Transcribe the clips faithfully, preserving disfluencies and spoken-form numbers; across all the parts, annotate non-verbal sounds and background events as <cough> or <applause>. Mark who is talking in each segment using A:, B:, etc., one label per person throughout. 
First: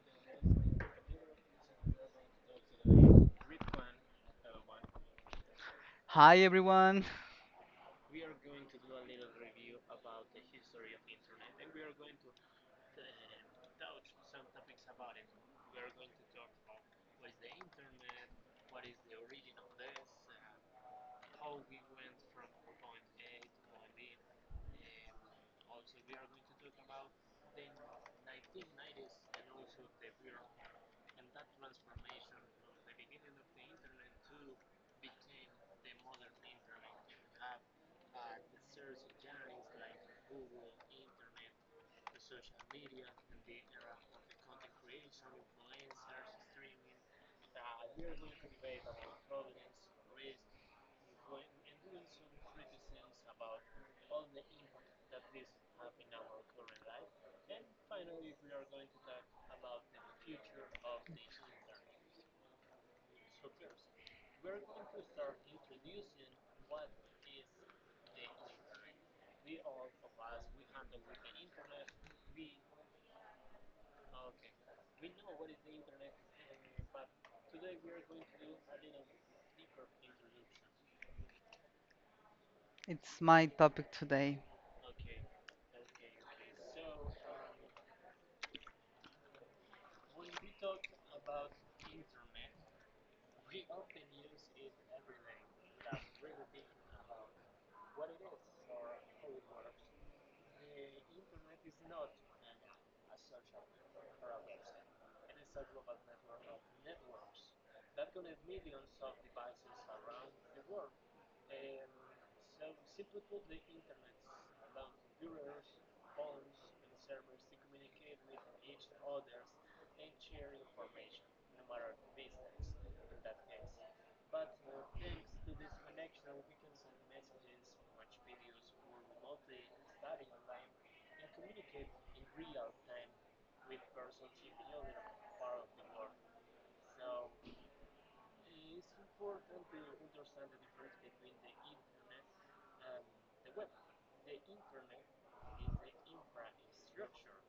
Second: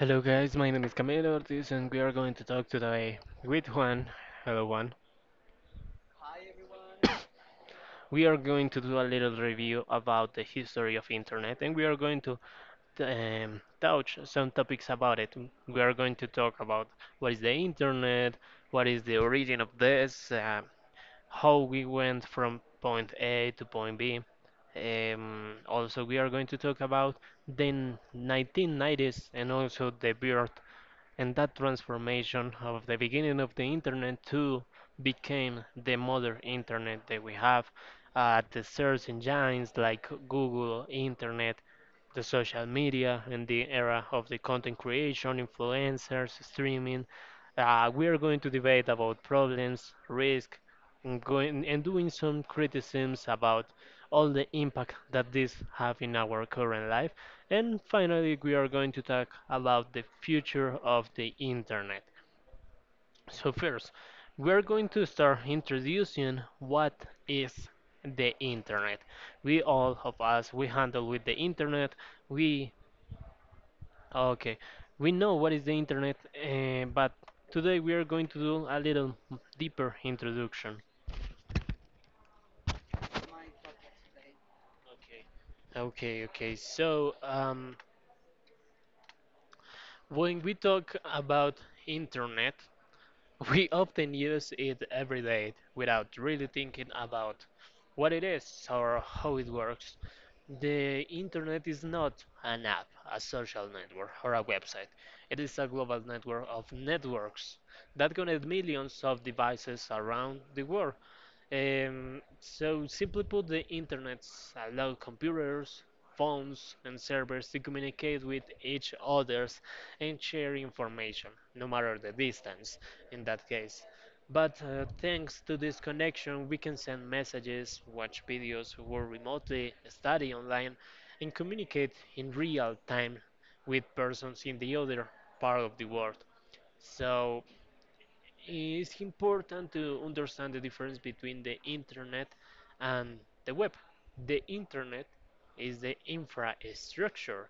A: Hello guys, my name is Camilo Ortiz and we are going to talk today with Juan. Hello Juan.
B: Hi everyone,
A: We are going to do a little review about the history of internet and we are going to um, touch some topics about it. We are going to talk about what is the internet, what is the origin of this, uh, how we went from point A to point B. Um, also, we are going to talk about the nineteen nineties and also the birth and that transformation of the beginning of the internet to became the modern internet that we have uh, the search engines like google internet the social media and the era of the content creation, influencers, streaming. Uh, we are going to debate about problems, risk, and going and doing some criticisms about all the impact that these have in our current life. And finally, we are going to talk about the future of the internet. So first, we are going to start introducing what is the internet. We all of us we handle with the internet. We okay, we know what is the internet, uh, but today we are going to do a little deeper introduction.
B: it's my topic today.
A: Okay. Okay, okay. So, um, when we talk about internet, <laughs> we often use it every day without really thinking about what it is or how it works. The internet is not an app, a social network, or a website. It is a global network of networks that connect millions of devices around the world. Um, so, simply put, the internet allows computers, phones, and servers to communicate with each others and share information, no matter the distance in that case. But uh, thanks to this connection, we can send messages, watch videos, work remotely, study online, and communicate in real time with persons in the other part of the world. So it's important to understand the difference between the internet and the web. The internet is the infrastructure,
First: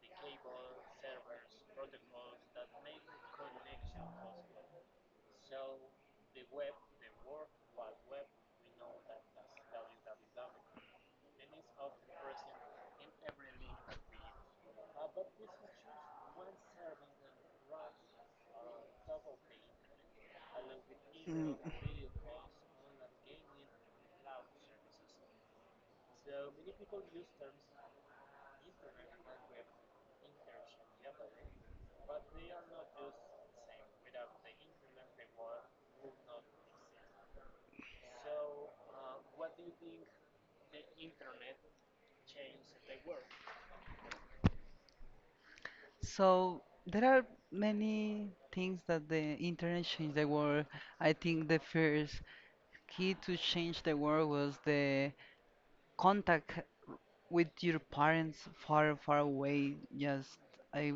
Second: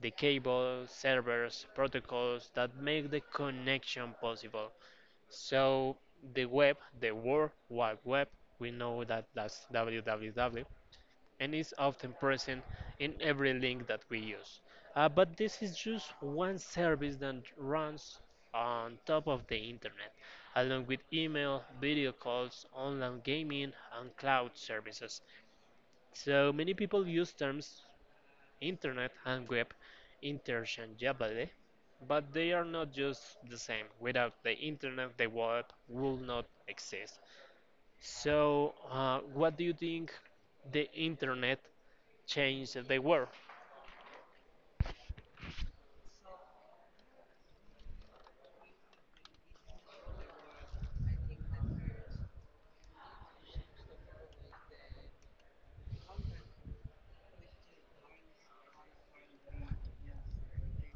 A: the cables, servers, protocols that make the connection possible. So the web, the World Wide Web, we know that that's www, and is often present in every link that we use. Uh, but this is just one service that runs on top of the internet, along with
B: Mm,
A: email, video calls, online gaming, and cloud services. So many people use terms internet and web interchangeably, but they are not just the same. Without the internet, the web will not exist. So, uh, what do you think the internet changed the world?
B: So there are many things that the internet changed the world. I think the first key to change the world was the contact with your parents far, far away. Just I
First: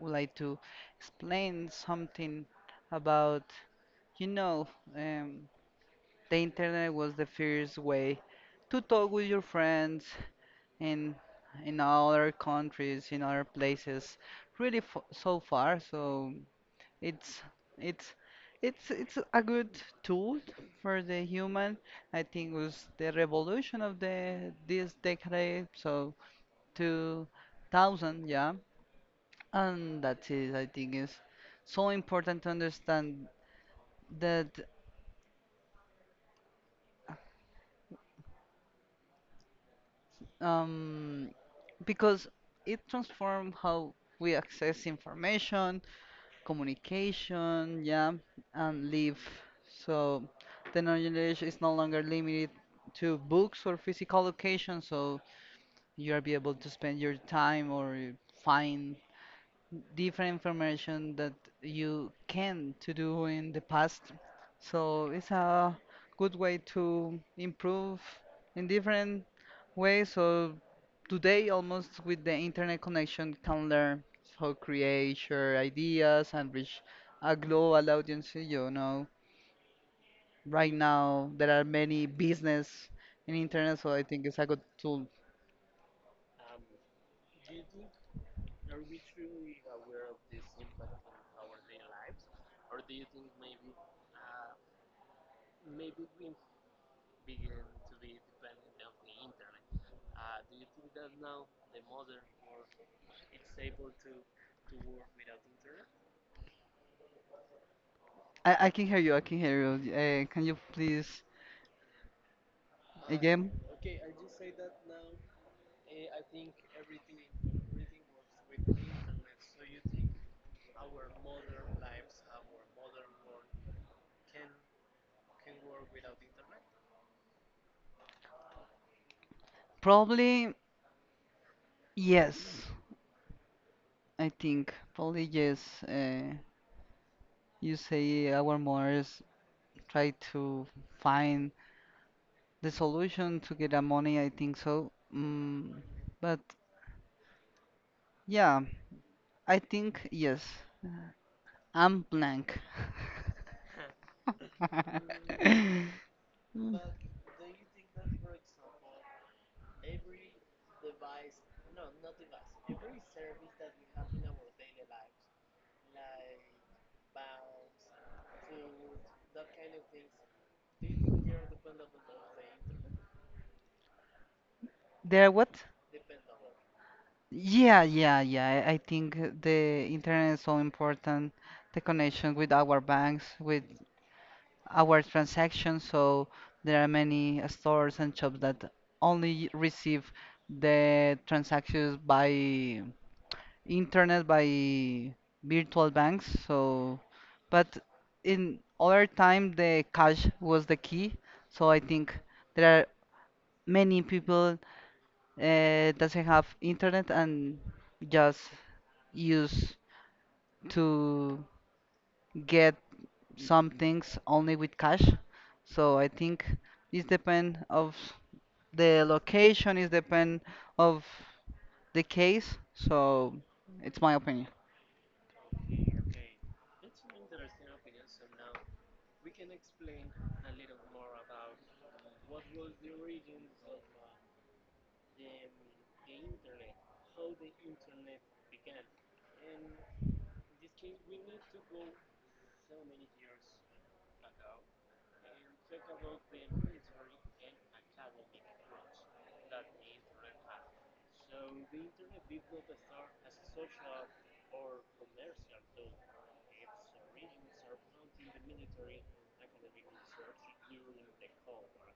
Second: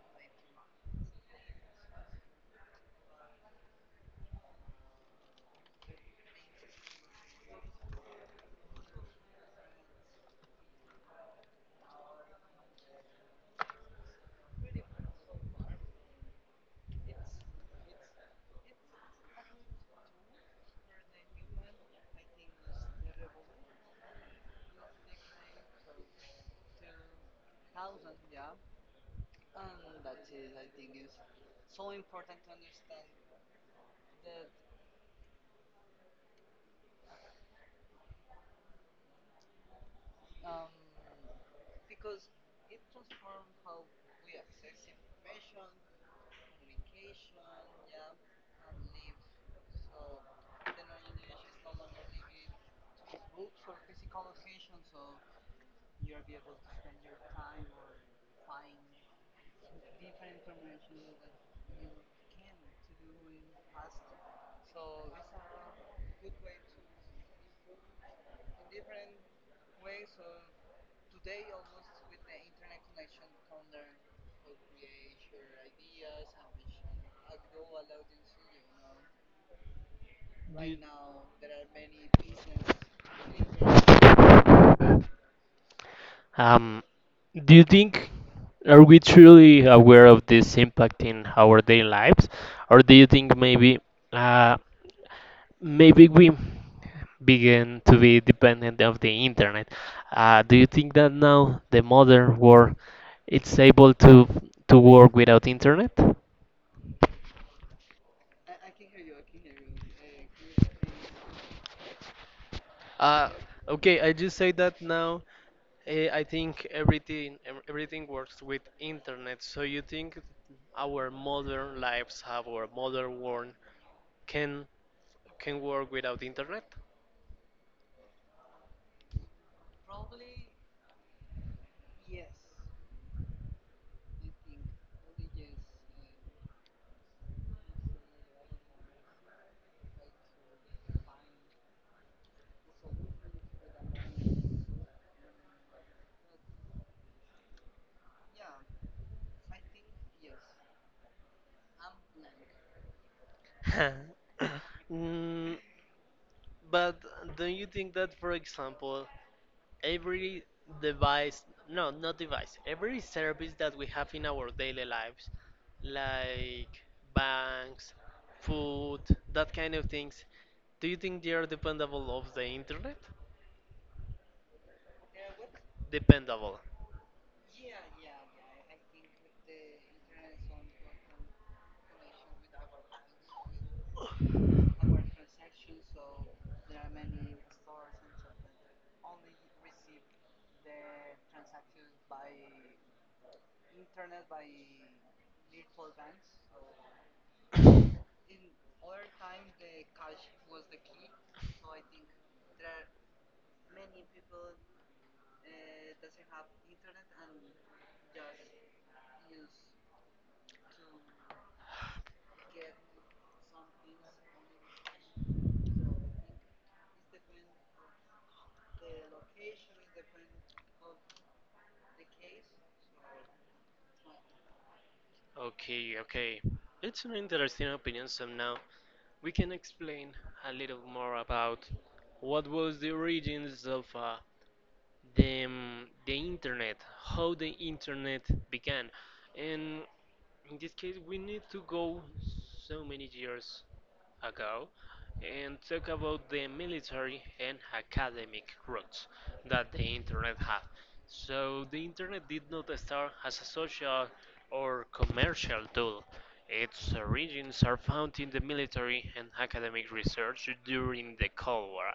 B: would like to explain something about, you know, um, the internet was the first way to talk with your friends in in other countries, in other places, really f so far. So it's it's it's it's a good tool for the human. I think it was the revolution of the this decade, so two thousand, yeah. And that is, I think, is so important to understand that um, because it transforms how we access information, communication, yeah, and live. So the knowledge is no longer limited to books or physical locations, so you are be able to spend your time or find different information that you can to do in the past. So it's a good way to improve in different way, so today almost with the internet connection can learn how create share ideas and reach a global audience, you know. Right now there are many business in internet. So
A: Um, do you think are we truly aware of this impact in our daily lives, or do you think maybe? Uh, Maybe we begin to be dependent of the internet. Uh, do you think that now the modern world it's able to to work without internet?
B: I, I can hear you, I can hear you. Uh, can you please
A: Uh,
B: again?
A: okay, I just say that now. eh, I think everything ev- everything works with internet. So you think our modern lives, our modern world, can can work without internet?
B: Probably yes, I think. Probably yes. Uh, you say our mothers try to find the solution to get a money, I think so. Mm, but yeah, I think yes. I'm blank.
A: <laughs> Mm,
B: <laughs> Mm.
A: but don't you think that, for example, every device no not device every service that we have in our daily lives like banks, food, that kind of things, do you think they are dependable of the internet?
B: There what?
A: Dependable.
B: Yeah, yeah, yeah. I I think the internet is so important, the connection with our banks, with our transactions. So there are many stores and shops that only receive the transactions by internet, by virtual banks. So, but in other time the cash was the key, so I think there are many people, uh, doesn't have internet and just use to get some things only with cash, so I think it depend of the location, it depend of the case, so it's my opinion.
A: Okay, okay, it's an interesting opinion. So now we can explain a little more about what was the origins of uh, the um, the internet, how the internet began, and in this case we need to go so many years ago and talk about the military and academic roots that the internet had. So the internet did not start as a social or commercial tool. Its origins are found in the military and academic research during the Cold War.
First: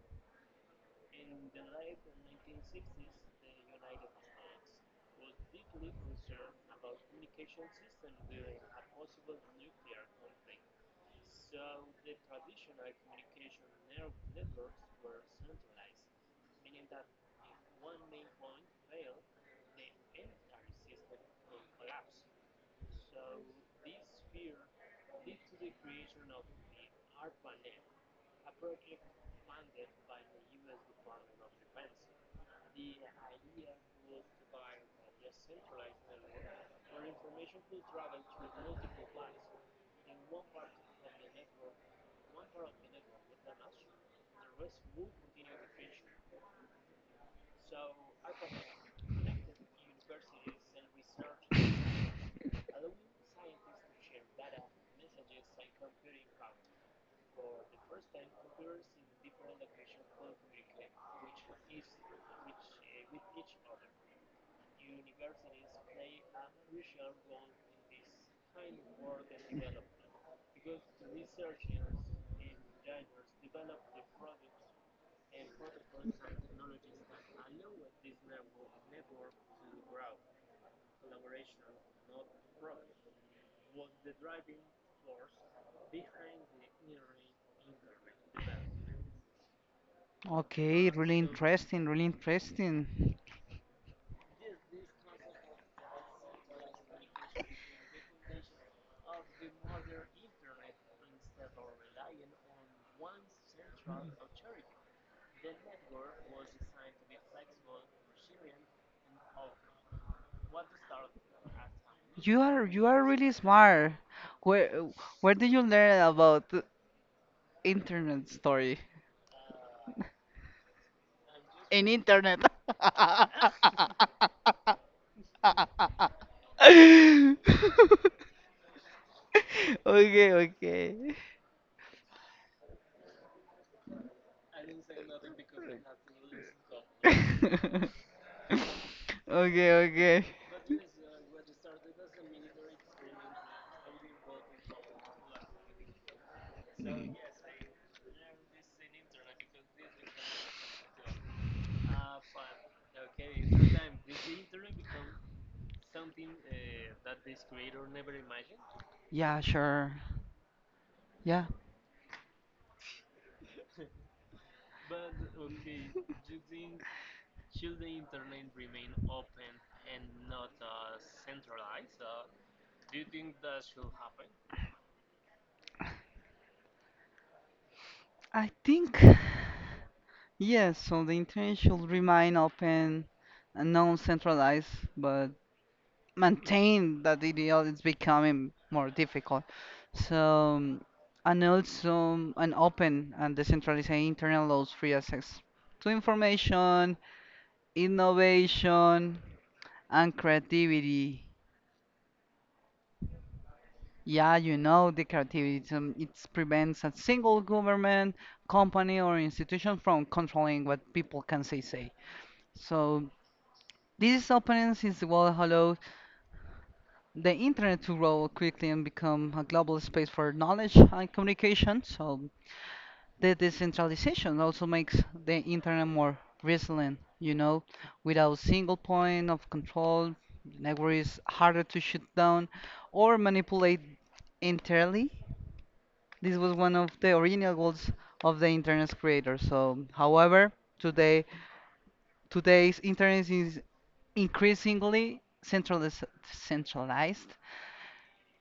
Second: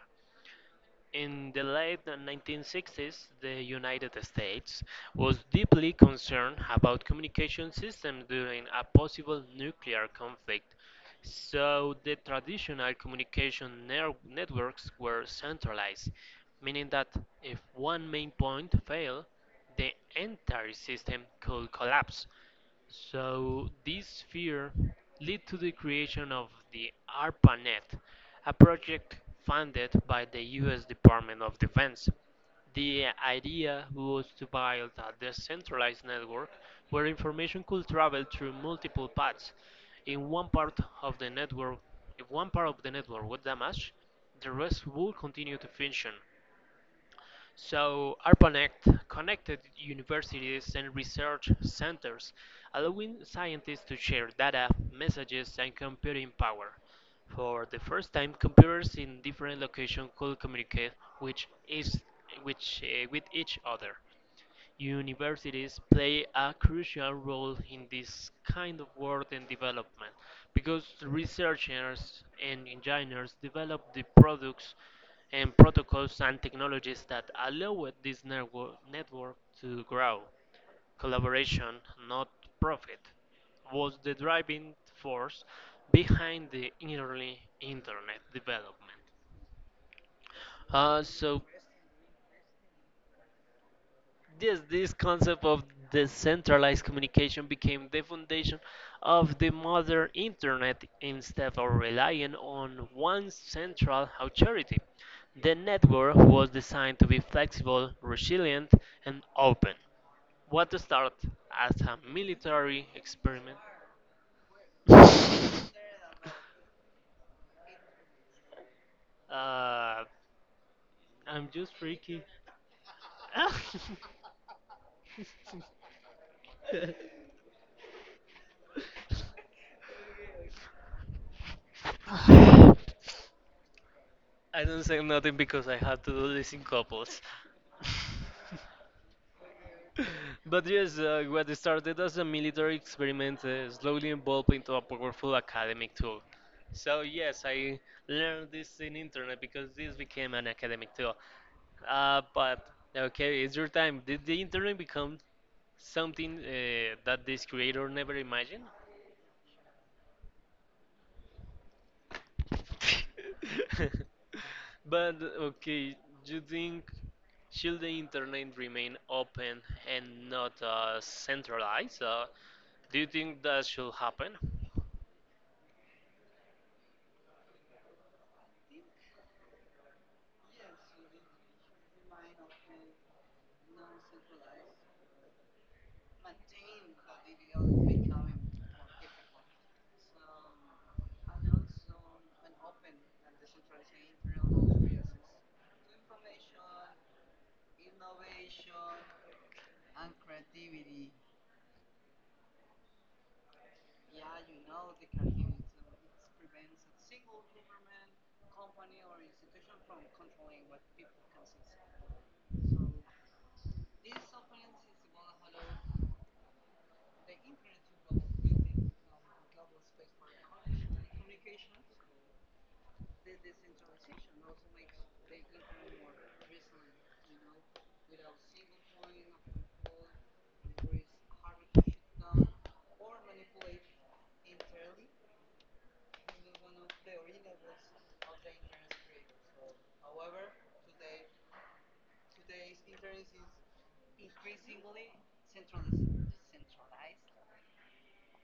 A: In the late nineteen sixties, the United States was deeply concerned about communication systems during a possible nuclear conflict, so the traditional communication ner- networks were centralized, meaning that if one main point failed, the entire system could collapse. So this fear led to the creation of the ARPANET, a project funded by the U S Department of Defense. The idea was to build a decentralized network where information could travel through multiple paths. In one part of the network, if one part of the network was damaged, the rest would continue to function. So ARPANET connected universities and research centers, allowing scientists to share data, messages, and computing power. For the first time, computers in different locations could communicate with each, which, uh, with each other. Universities play a crucial role in this kind of work and development because researchers and engineers develop the products and protocols and technologies that allow this network, network to grow. Collaboration, not profit, was the driving force behind the early internet development.
B: Okay,
A: Uh,
B: really
A: so
B: interesting, really interesting.
A: Yes, this concept of decentralized communication became the foundation of the modern internet instead of relying on one central authority. The network was designed to be flexible, resilient, and open. What started as a
B: You are
A: military
B: you are really
A: experiment?
B: smart. Where where did you learn
A: <laughs>
B: about the internet story?
A: Uh, I'm just
B: In
A: freaky.
B: internet. <laughs> Okay, okay.
A: <laughs> <laughs> I don't say nothing because I had to do this in couples.
B: <laughs>
A: <laughs>
B: Okay, okay.
A: But yes, uh, what started as a military experiment uh, slowly evolved into a powerful academic tool. So yes, I learned this in internet because this became an academic tool. Uh, but okay, it's your time. Did the internet become something uh, that this creator never imagined?
B: Yeah, sure. Yeah.
A: <laughs> But okay, do you think should the internet remain open and not uh, centralized? Uh, do you think that should happen?
B: I think yes, so the internet should remain open and non-centralized, but maintain that ideal is becoming more difficult. So, um, and also um, An open and decentralized internal laws free access to information, innovation, and creativity. Yeah, you know the creativity. It's, um, It prevents a single government, company, or institution from controlling what people can say. say. So this openness is what allows the internet to grow quickly and become a global space for knowledge and communication. So the decentralization also makes the internet more resilient, you know, without a single point of control, the network is harder to shut down or manipulate entirely. This was one of the original goals of the internet's creator. So however, today today's internet is increasingly centralized centralized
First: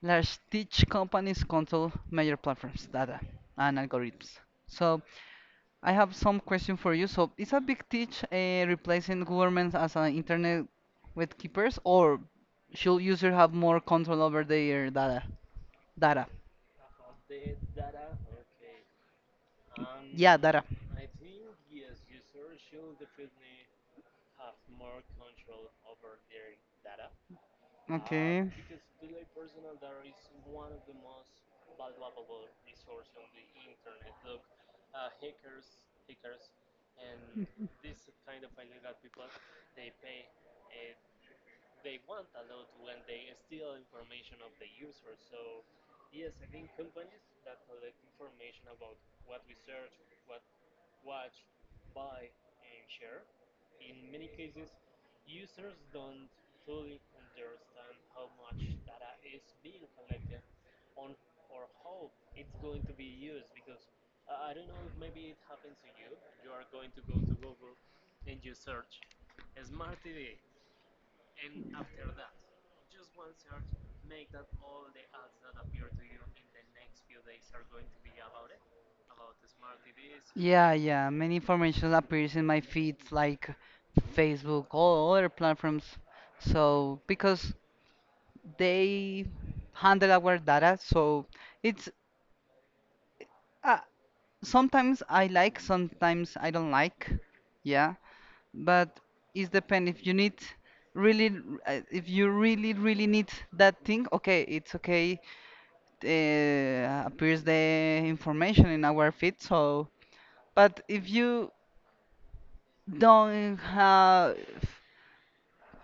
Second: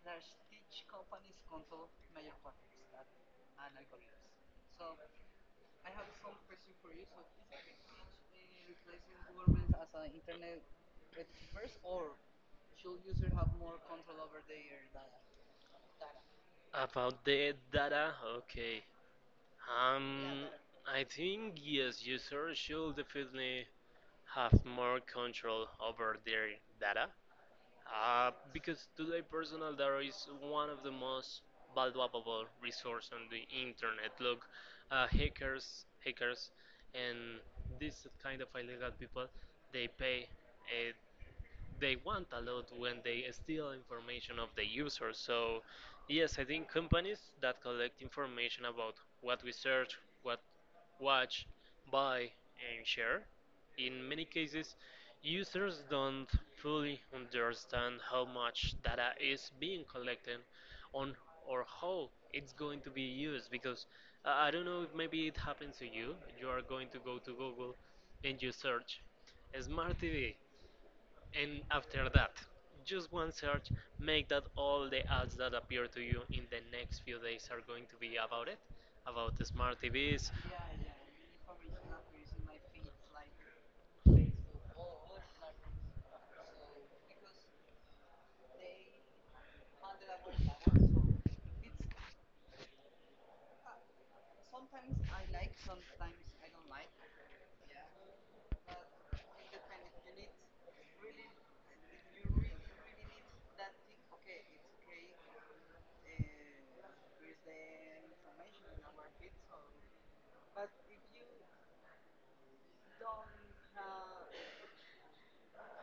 B: Large us teach companies control major platforms, data, and algorithms. So I have some question for you. So is a big teach uh, replacing governments as an internet with keepers, or should users have more control over their data? Data.
A: About the data, okay.
B: Yeah,
A: Um,
B: data.
A: I think yes, users should definitely have more control over their data. Uh,
B: Okay.
A: because today personal data is one of the most valuable resource on the internet. Look, uh, hackers, hackers, and this kind of illegal people, they pay uh, they want a lot when they steal information of the user. So, yes, I think companies that collect information about what we search, what watch, buy, and share, in many cases, users don't fully understand how much data is being collected on or how it's going to be used because uh, I don't know if maybe it happens to you. You are going to go to Google and you search smart T V and after that, just one search, make that all the ads that appear to you in the next few days are going to be about it, about the smart T Vs,
B: Yeah, yeah. Many information appears in my feeds like Facebook, all other platforms. So because they handle our data, so it's uh, sometimes I like, sometimes I don't like. Yeah, but it's depend if you need really, uh, if you really, really need that thing. Okay, it's okay. Uh, appears the information in our feed. So, but if you don't have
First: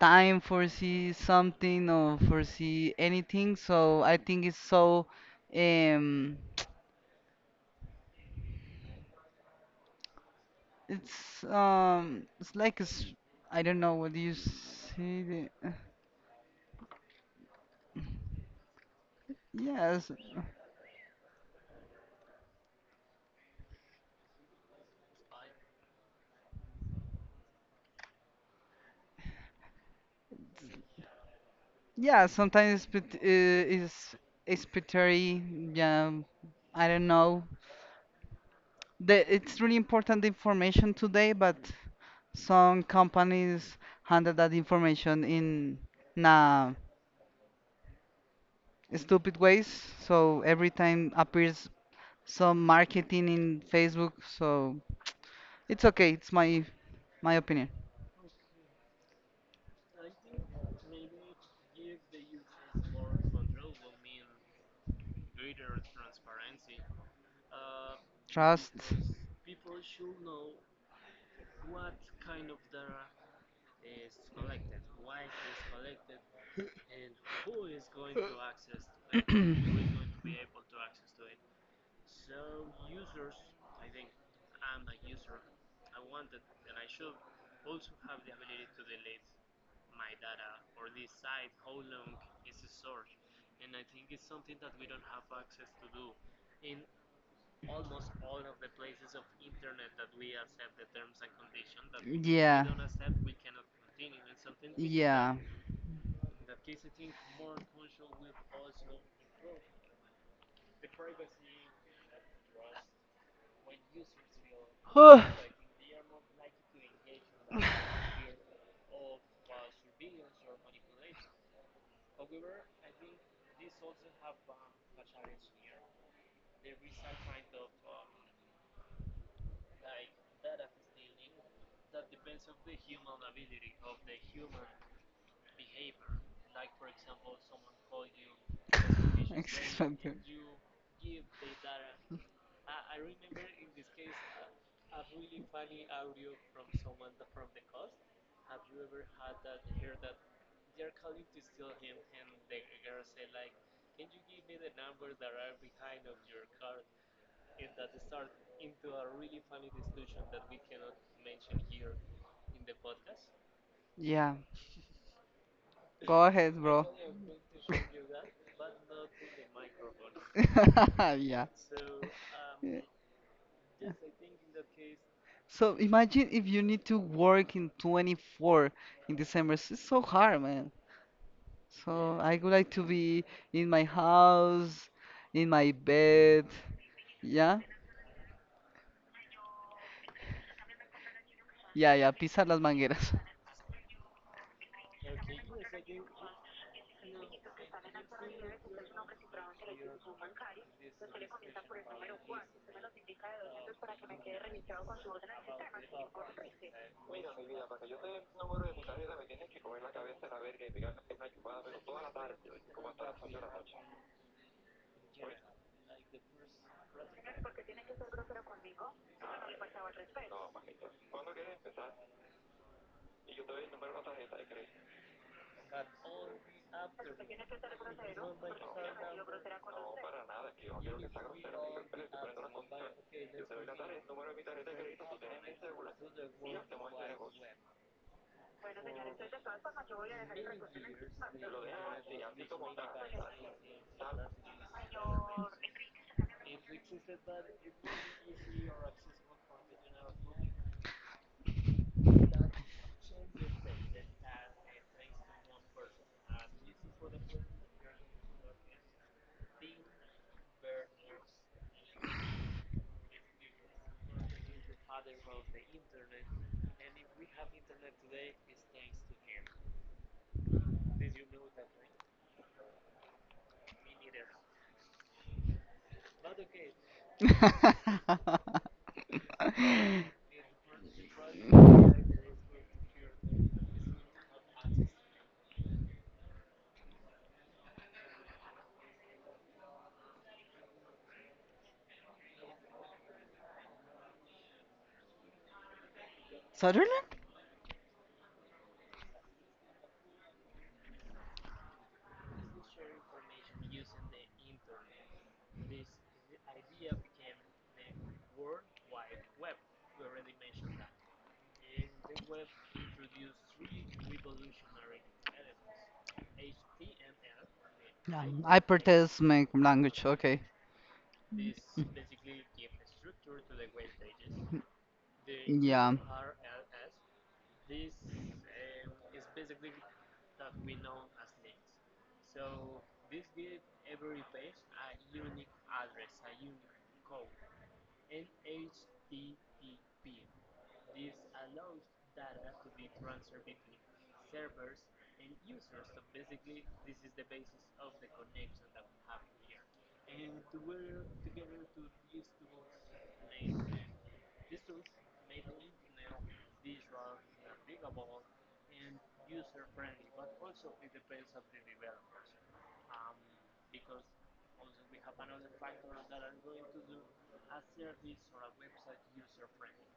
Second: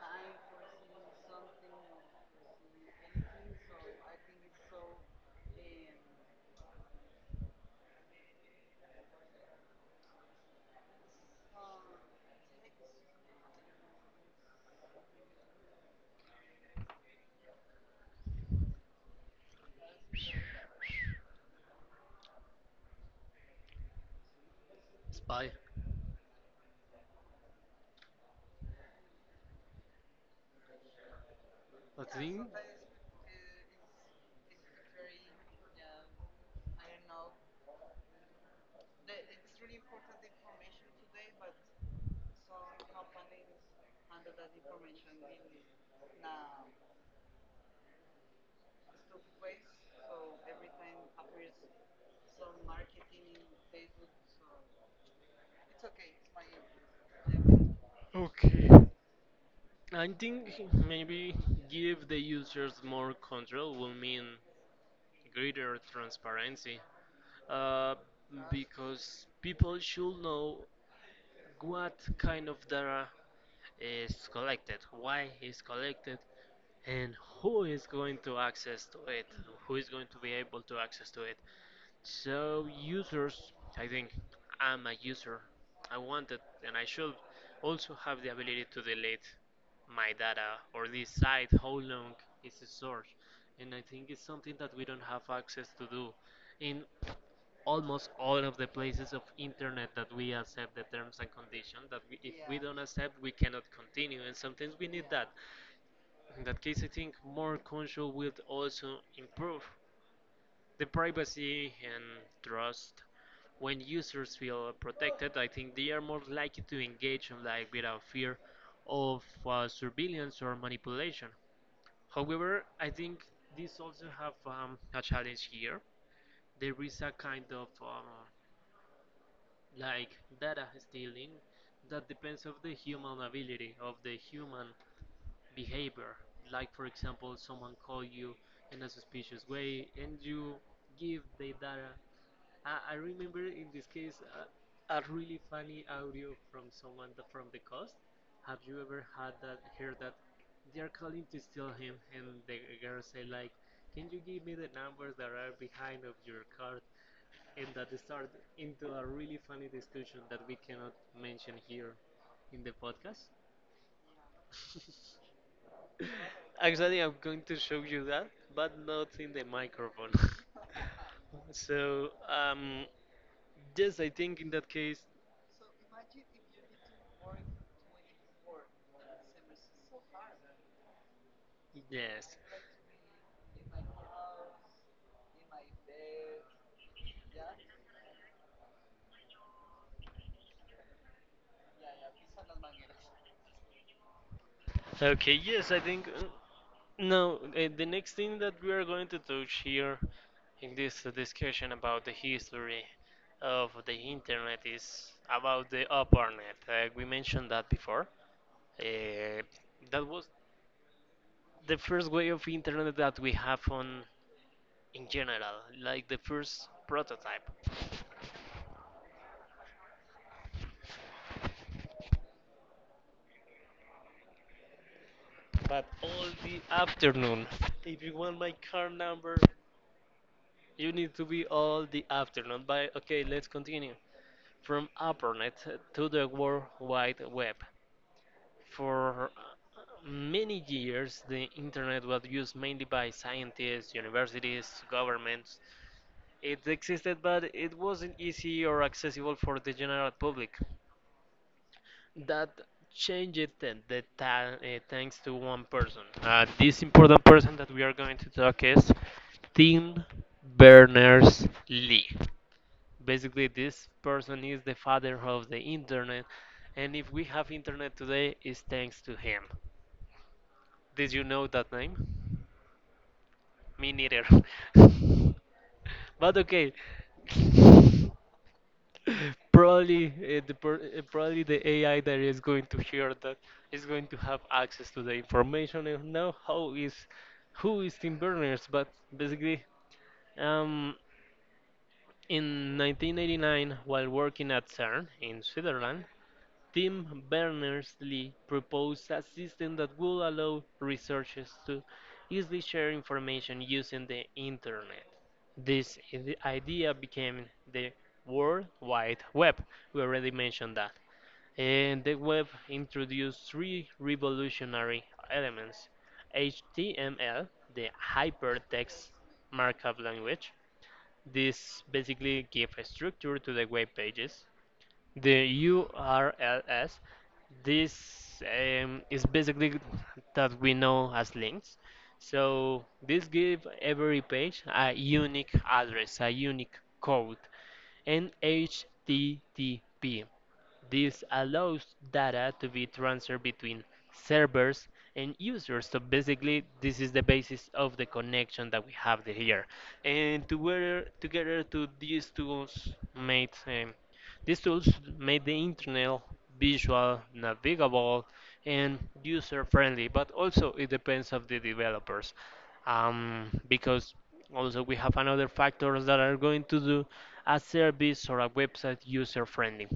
B: time foresee something or foresee anything, so I think it's so. Um, It's um, it's like a s I don't know what do you say. The, yes,
A: spy. I
B: yeah.
A: think.
B: Sometimes it's pit- uh, is it's pitary. Yeah, I don't know. The, it's really important information today, but some companies handle that information in nah stupid ways. So every time appears some marketing in Facebook. So it's okay. It's my my opinion.
A: Okay. I think maybe give the users more control will mean greater transparency. Uh,
B: Trust.
A: because people should know what kind of data is collected, why is collected, and who is going to access to it, who is going to be able to access to it. So users, I think I'm a user. I wanted and I should also have the ability to delete my data or decide how long is stored. And I think it's something that we don't have access to do in almost all of the places of internet that we accept the terms and conditions that we, if we
B: Yeah.
A: don't accept we cannot continue and sometimes we need that.
B: Yeah.
A: In that case I think more control will also improve the privacy and trust. When users feel
B: Huh.
A: protected
B: <laughs>
A: I think they are more likely to engage online without fear of uh, surveillance or manipulation. However I think this also have um, a challenge here. There is a kind of um, like data stealing that depends of the human ability of the human behavior, like for example someone call you in a suspicious way
B: Exactly.
A: and
B: <sighs>
A: you give the data. i, I remember in this case a, a really funny audio from someone that from the coast. Have you ever had that heard that they're calling to steal him and the girl say like can you give me the numbers that are behind of your card? And that start into a really funny discussion that we cannot mention here in the podcast.
B: Yeah. Go ahead,
A: <laughs>
B: bro. <laughs>
A: Actually, I'm going to show
B: <laughs>
A: you that, but not in the microphone.
B: Yeah.
A: <laughs> So, um, yes, I think in that case,
B: So imagine if you need to work in twenty-fourth in December. It's so hard, man. So
A: yes.
B: I would like to be in my house, in my bed. Yeah, yeah, yeah. Pisar las mangueras.
A: Okay, yes, I think. Uh, No, uh, The next thing that we are going to touch here in this discussion about the history of the internet is about the upper net. Uh, we mentioned that before. Uh, that was the first way of internet that we have on in general, like the first prototype. But all the afternoon. If you want my car number, you need to be all the afternoon. But okay, let's continue. From ARPANET to the World Wide Web. For many years, the internet was used mainly by scientists, universities, governments. It existed, but it wasn't easy or accessible for the general public. That changed then, the ta- uh, thanks to one person. Uh, this important person that we are going to talk is Tim Berners-Lee. Basically, this person is the father of the internet, and if we have internet today, it's thanks to him. Did you know that name? Me neither. <laughs> But okay. <laughs> Probably,
B: <laughs>
A: uh, the per uh, probably the A I that is going to hear that is going to have access to the information and know how is who is Tim Berners. But basically, um, in nineteen eighty-nine, while working at CERN in Switzerland,
B: Sutherland?
A: Tim Berners-Lee proposed a system that would allow researchers to easily share information using the internet. This i- idea became the World Wide Web. We already mentioned that. And the web introduced three revolutionary elements: H T M L, the
B: Yeah. I
A: Hypertext
B: protest my
A: Markup
B: language. Okay.
A: Language. This basically gives a structure to the web pages. The
B: Yeah.
A: U R Ls, this um, is basically that we know as links. So this give every page a unique address, a unique code, and H T T P. This allows data to be transferred between servers and users. So basically, this is the basis of the connection that we have the- here. And together, together to these tools made um, these tools made the internet visual, navigable, and user-friendly. But also, it depends of the developers, um, because also we have another factors that are going to do a service or a website user-friendly.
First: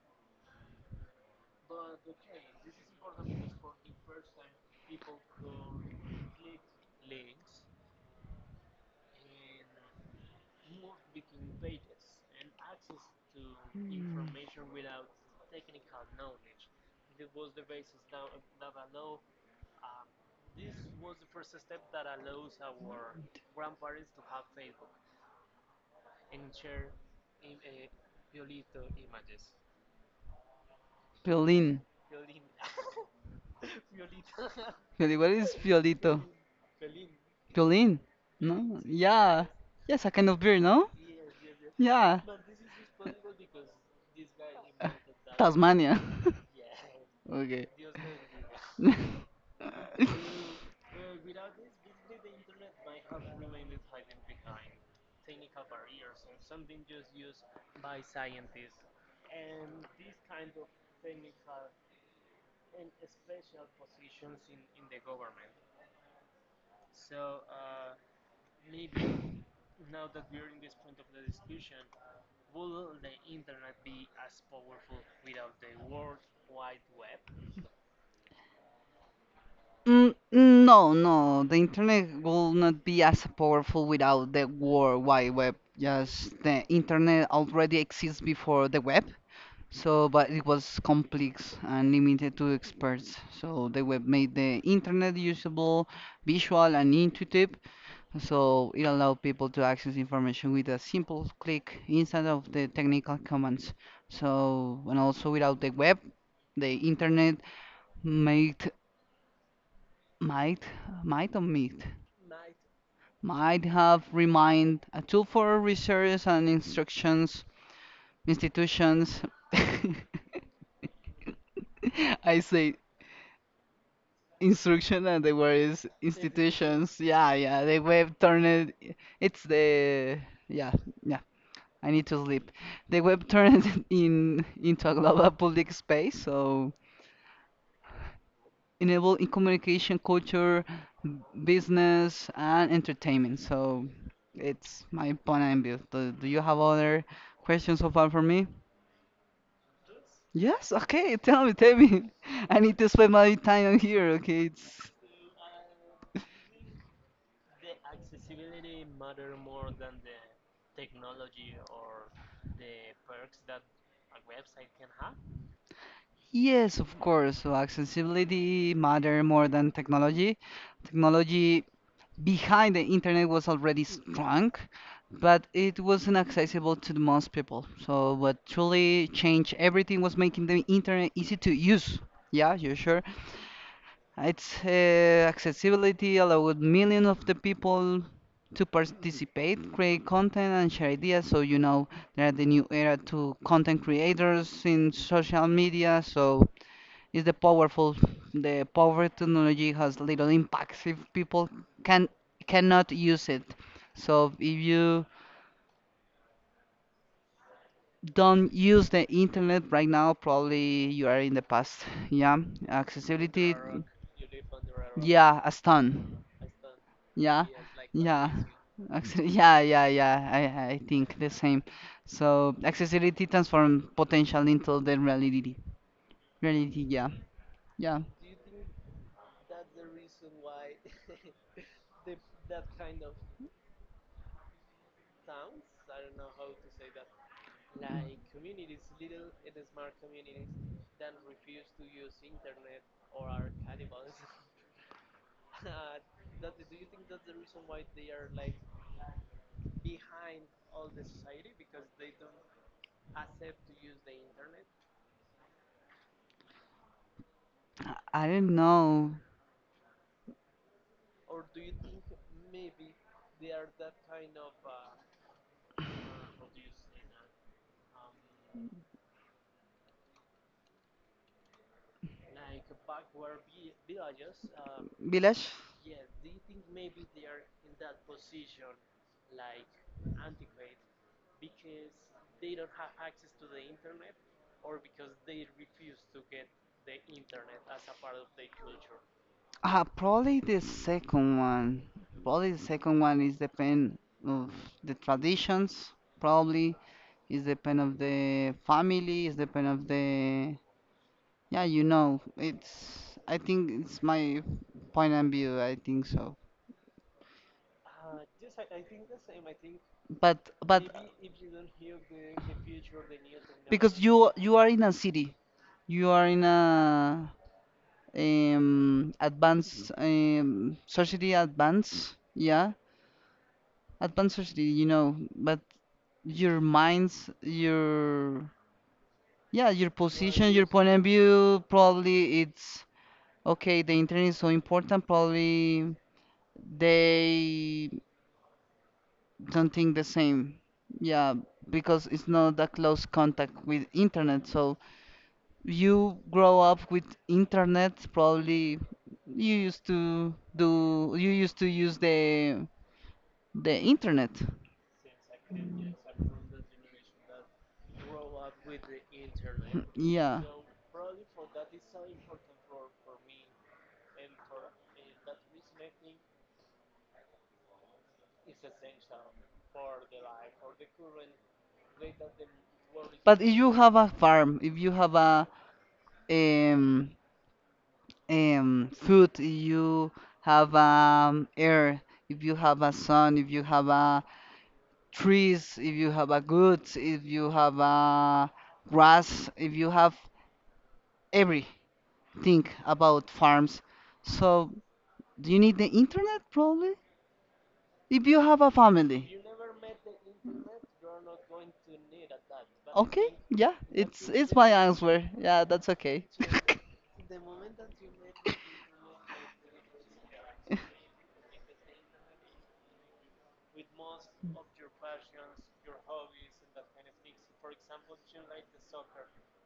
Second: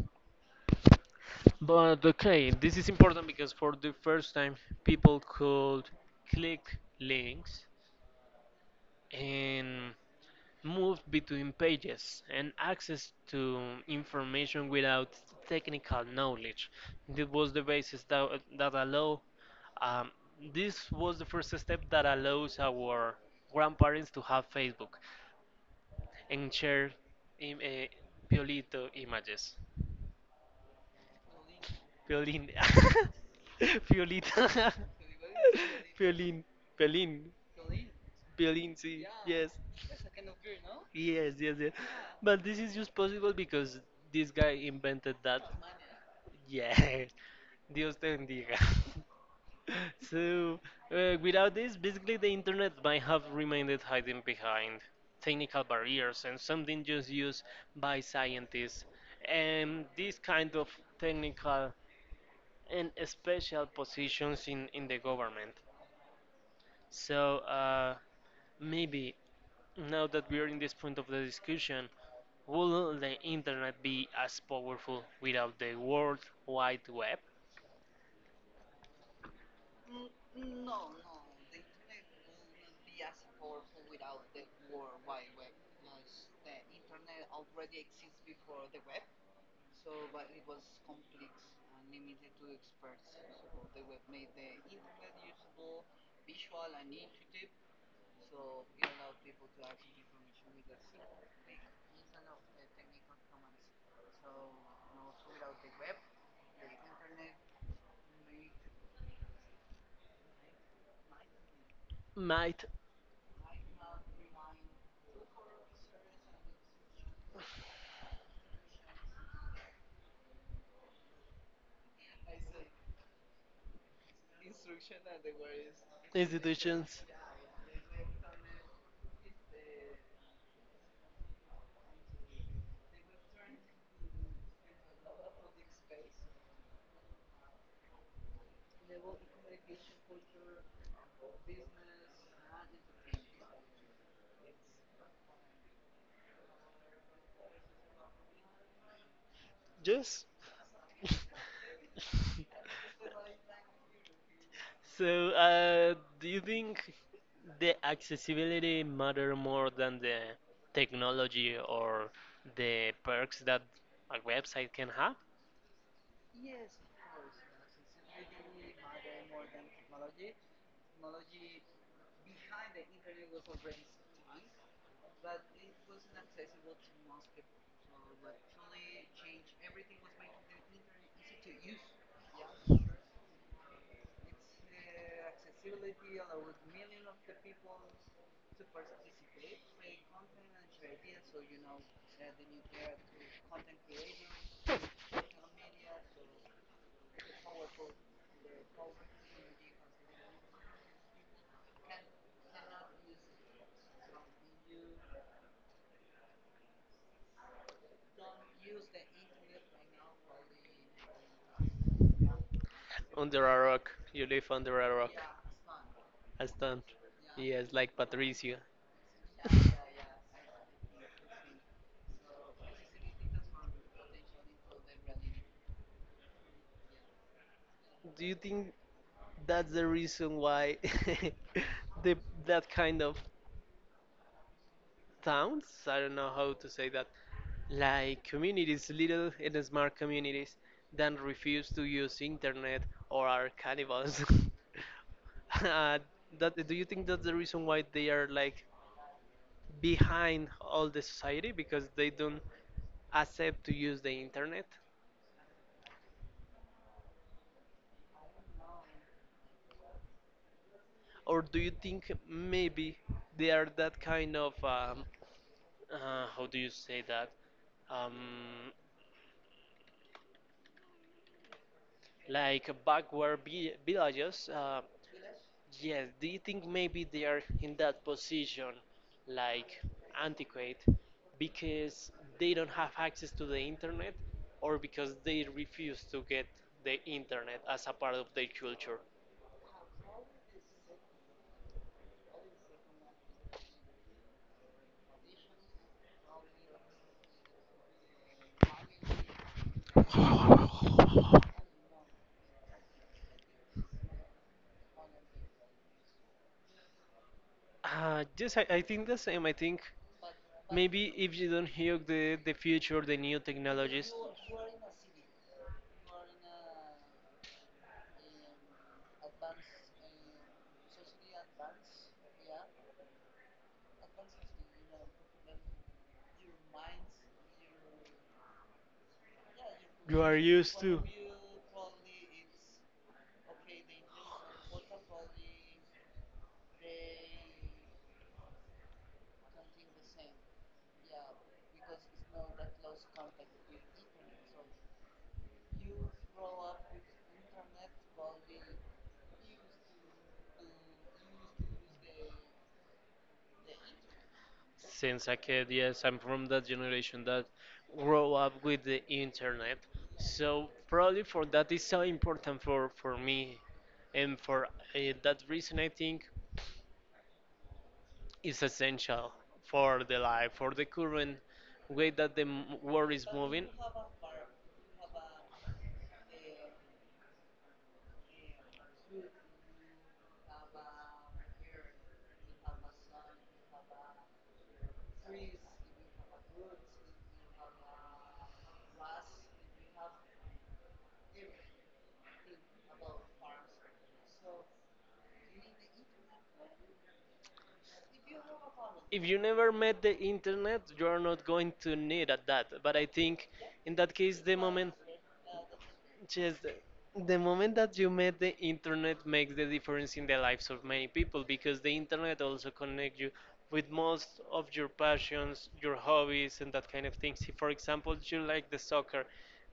A: But okay, this is important because for the first time, people could click links and move between pages and access to information without technical knowledge. This was the basis that, that allow. Um, this was the first step that allows our grandparents to have Facebook and share Im- uh, Piolito images.
B: Piolín.
A: Piolín. <laughs> Piolín. <laughs>
B: Piolín. What is Piolito?
A: Piolín. Piolín.
B: Piolín.
A: Piolín,
B: No?
A: see.
B: Yeah.
A: Yes.
B: Yes, a kind of beer, no?
A: Yes, yes, yes.
B: Yeah.
A: But this is just possible because this guy
B: Uh,
A: invented that.
B: Tasmania. <laughs>
A: Yes.
B: Okay.
A: <laughs> Dios te bendiga. <laughs>
B: <laughs>
A: So, uh, without this, basically the internet might have remained hiding behind technical barriers and something just used by scientists. And this kind of technical and special positions in, in the government. So uh, maybe now that we are in this point of the discussion, will the internet be as powerful without the World Wide Web?
B: Mm, no, no, the internet will not be as powerful without the World Wide Web. Yes, the internet already exists before the web, so, but it was complex and limited to experts. So the web made the internet usable, visual, and intuitive. So it allowed people to access information with a simple click instead of the technical commands. So, and also without the web, the internet might, might, might or might,
A: Might
B: might have remained a tool for research and instructions institutions. <laughs> I say instruction and the word is institutions.
A: institutions?
B: Yeah, yeah. The web turned it's the Yeah, yeah. I need to sleep. The web turned <laughs> in into a global public space, so enable in communication, culture, b- business and entertainment. So it's my point and view. Do, do you have other questions so far for me?
A: Yes.
B: Yes, okay, <laughs>
A: <laughs>
B: tell me, tell me. <laughs> I need to spend my time here, okay? It's...
A: so, uh, do you think the accessibility matter more than the technology or the perks that a website can have?
B: Yes, of course. So accessibility matter more than technology. Technology behind the internet was already strong, but it wasn't accessible to the most people. So what truly changed everything was making the internet easy to use. Yeah, you sure? Its uh, accessibility allowed millions of the people to participate, create content, and share ideas. So you know there are the new era to content creators in social media. So it's the powerful, the power technology has little impacts if people can cannot use it. So if you don't use the internet right now, probably you are in the past. Yeah,
A: Under
B: accessibility.
A: a rock. You live under a rock.
B: Yeah, a stun.
A: A stone.
B: Yeah,
A: Yes, like
B: yeah.
A: Patricio.
B: Actually,
A: <laughs>
B: yeah, yeah, yeah. I, I think the same. So accessibility transform potential into the reality. Reality, yeah, yeah.
A: Do you think that's the reason why <laughs> the that kind of towns, I don't know how to say that, like communities, little and smart communities, then refuse to use internet or are cannibals? <laughs> uh, that do you think that's the reason why they are like behind all the society because they don't accept to use the internet?
B: I don't know.
A: Or do you think maybe they are that kind of um, uh, how do you say that? Um, like backward vi- villages. Uh,
B: Village?
A: yes, do you think maybe they are in that position, like antiquate, because they don't have access to the internet, or because they refuse to get the internet as a part of their culture?
B: Ah, probably the second one. Probably the second one is depend of the traditions. Probably is depend of the family. Is depend of the
A: Uh,
B: Yeah. You know, it's. I think it's my point of view. I think so.
A: yes, I, I think the same. I think
B: but but
A: maybe if you don't hear the, the future, the new
B: because
A: technologies,
B: you you are in a city, you are in a um advanced um society advanced, yeah, advanced society, you know, but your minds, your yeah, your
A: you are
B: position, your
A: used
B: point
A: to.
B: of view, probably it's okay, the internet is so important, probably they don't think the same. Yeah, because it's not that close contact with internet, so you grow up with internet probably you used to do you used to use the the internet.
A: Since a kid, yes, I'm from that generation that grow up with the internet.
B: Yeah,
A: So probably for that is so important for, for me. And for uh, that reason, I think is essential for the life, for the current way that the m- world is
B: but if
A: moving.
B: you have a farm, if you have a um, um, food, if you have um, air, if you have a sun, if you have a trees, if you have a goods, if you have a grass, if you have every think about farms. So, do you need the internet probably? If you have a
A: If you
B: family.
A: never met the internet, you are not going to need at that. But I
B: Okay,
A: think
B: yeah,
A: in that
B: it's
A: case, the
B: it's my
A: moment.
B: answer. Yeah, that's okay.
A: Just
B: <laughs>
A: the moment that you met the internet makes the difference in the lives of many people because the internet also connects you with most of your passions, your hobbies, and that kind of things. If, for example, you like the soccer,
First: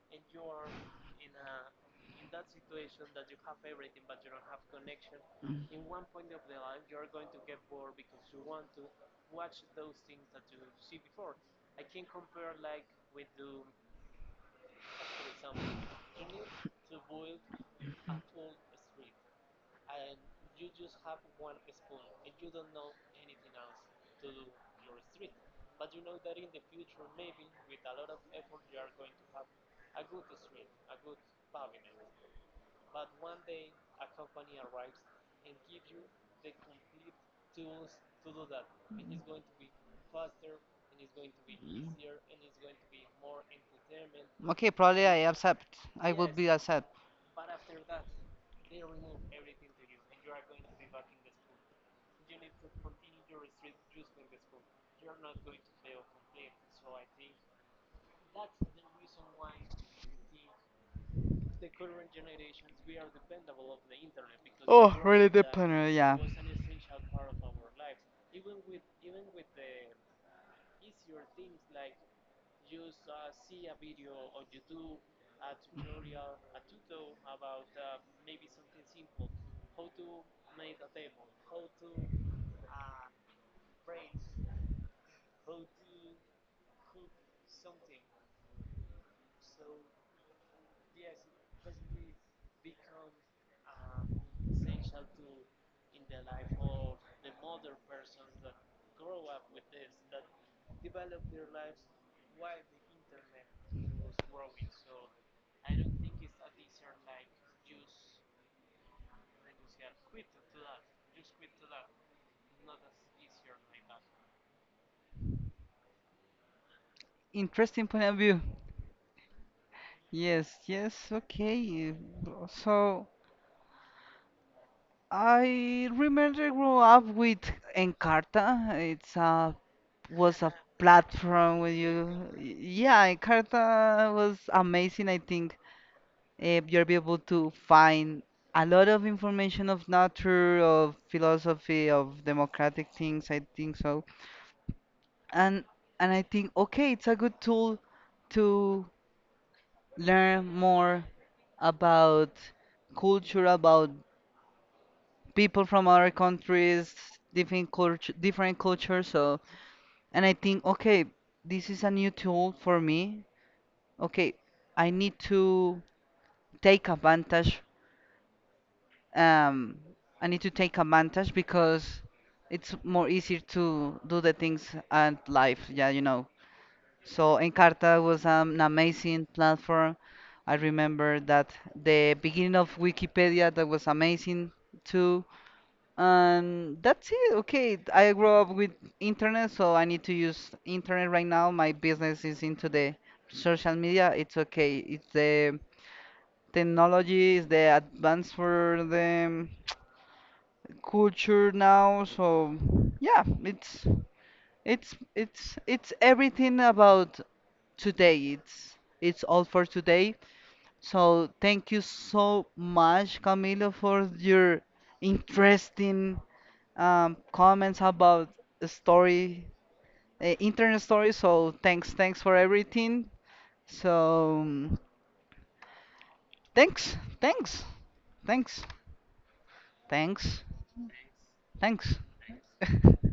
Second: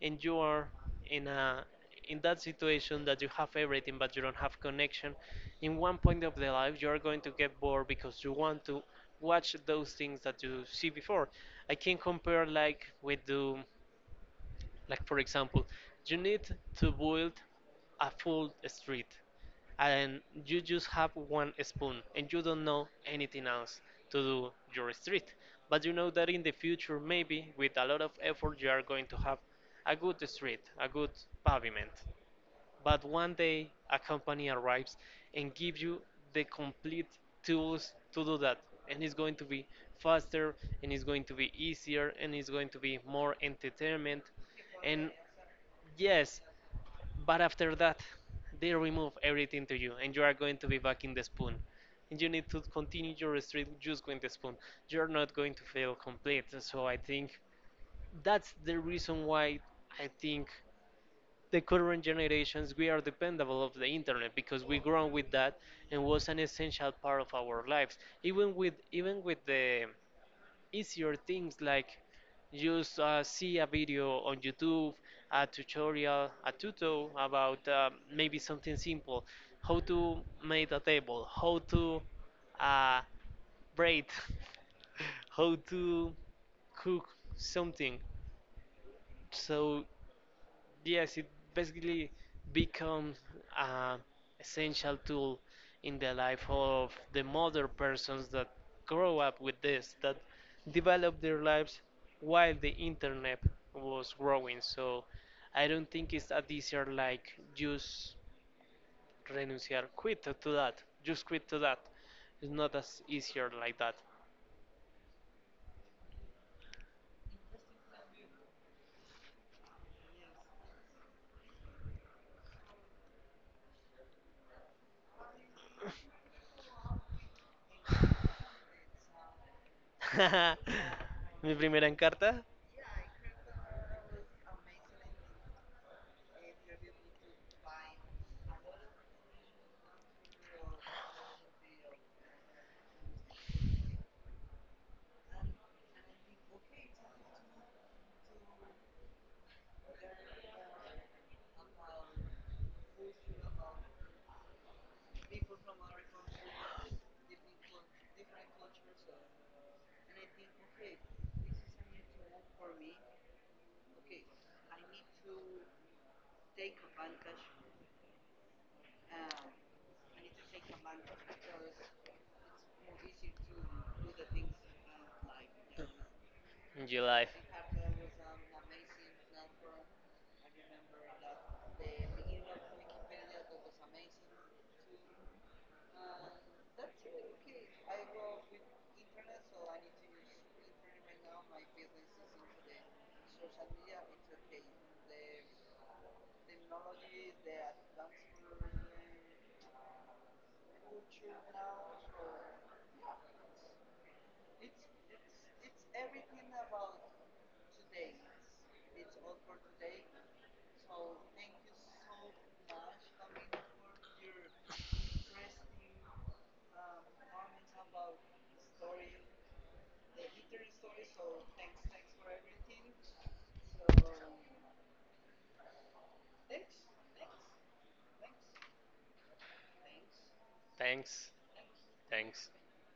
A: and you are in a in that situation that you have everything but you don't have connection, in one point of the life you are going to get bored because you want to watch those things that you see before. I can compare like with the like for example, you need to build a full street and you just have one spoon and you don't know anything else to do your street. But you know that in the future maybe with a lot of effort you are going to have a good street, a good pavement. But one day, a company arrives and gives you the complete tools to do that. And it's going to be faster, and it's going to be easier, and it's going to be more entertainment.
B: Okay, probably
A: And
B: I accept.
A: yes,
B: accept.
A: but after that, they remove everything to you, and you are going to be back in the spoon. And you need to continue your street just with the spoon. You're not going to feel complete. So I think that's the reason why I think the current generations we are dependable of the internet because we grew
B: Oh,
A: up with
B: really good
A: that
B: planner,
A: and
B: yeah.
A: was an essential part of our lives even with even with the easier things like just uh, see a video on youtube, a tutorial, a tuto about uh, maybe something simple, how to make a table, how to uh, braid, <laughs> how to cook something. So yes, it basically becomes an essential tool in the life of the modern persons that grow up with this, that develop their lives while the internet was growing. So I don't think it's that easier like just renunciar, quit to that, just quit to that. It's not as easier like that.
B: Interesting point of view. Yes, yes, okay. So I remember grew up with Encarta. It's a was a
A: <laughs> Mi
B: Platform where
A: primera
B: you,
A: encarta,
B: yeah, Encarta was amazing. I think uh, you're be able to find a lot of information of nature, of philosophy, of democratic things. I think so. and and I think okay, it's a good tool to learn more about culture, about people from other countries, different culture, different cultures. So, and I think okay, this is a new tool for me. Okay, I need to take advantage. Um, I need to take advantage because it's more easier to do the things and life. Yeah, you know.
A: July.
B: So Encarta was an amazing platform. I remember that the beginning of Wikipedia that was amazing too. And that's it. Okay, I grew up with internet, so I need to use internet right now. My business is into the social media. It's okay. It's the technology, it's the advance for the <tsk> culture now. So yeah, it's. It's it's it's everything about today. It's it's all for today. So thank you so much, Camilo, for your interesting um, comments about the story, uh, internet story. So thanks, thanks for everything. So um, thanks, thanks, thanks, thanks,
A: Thanks.
B: thanks.
A: Thanks.
B: <laughs>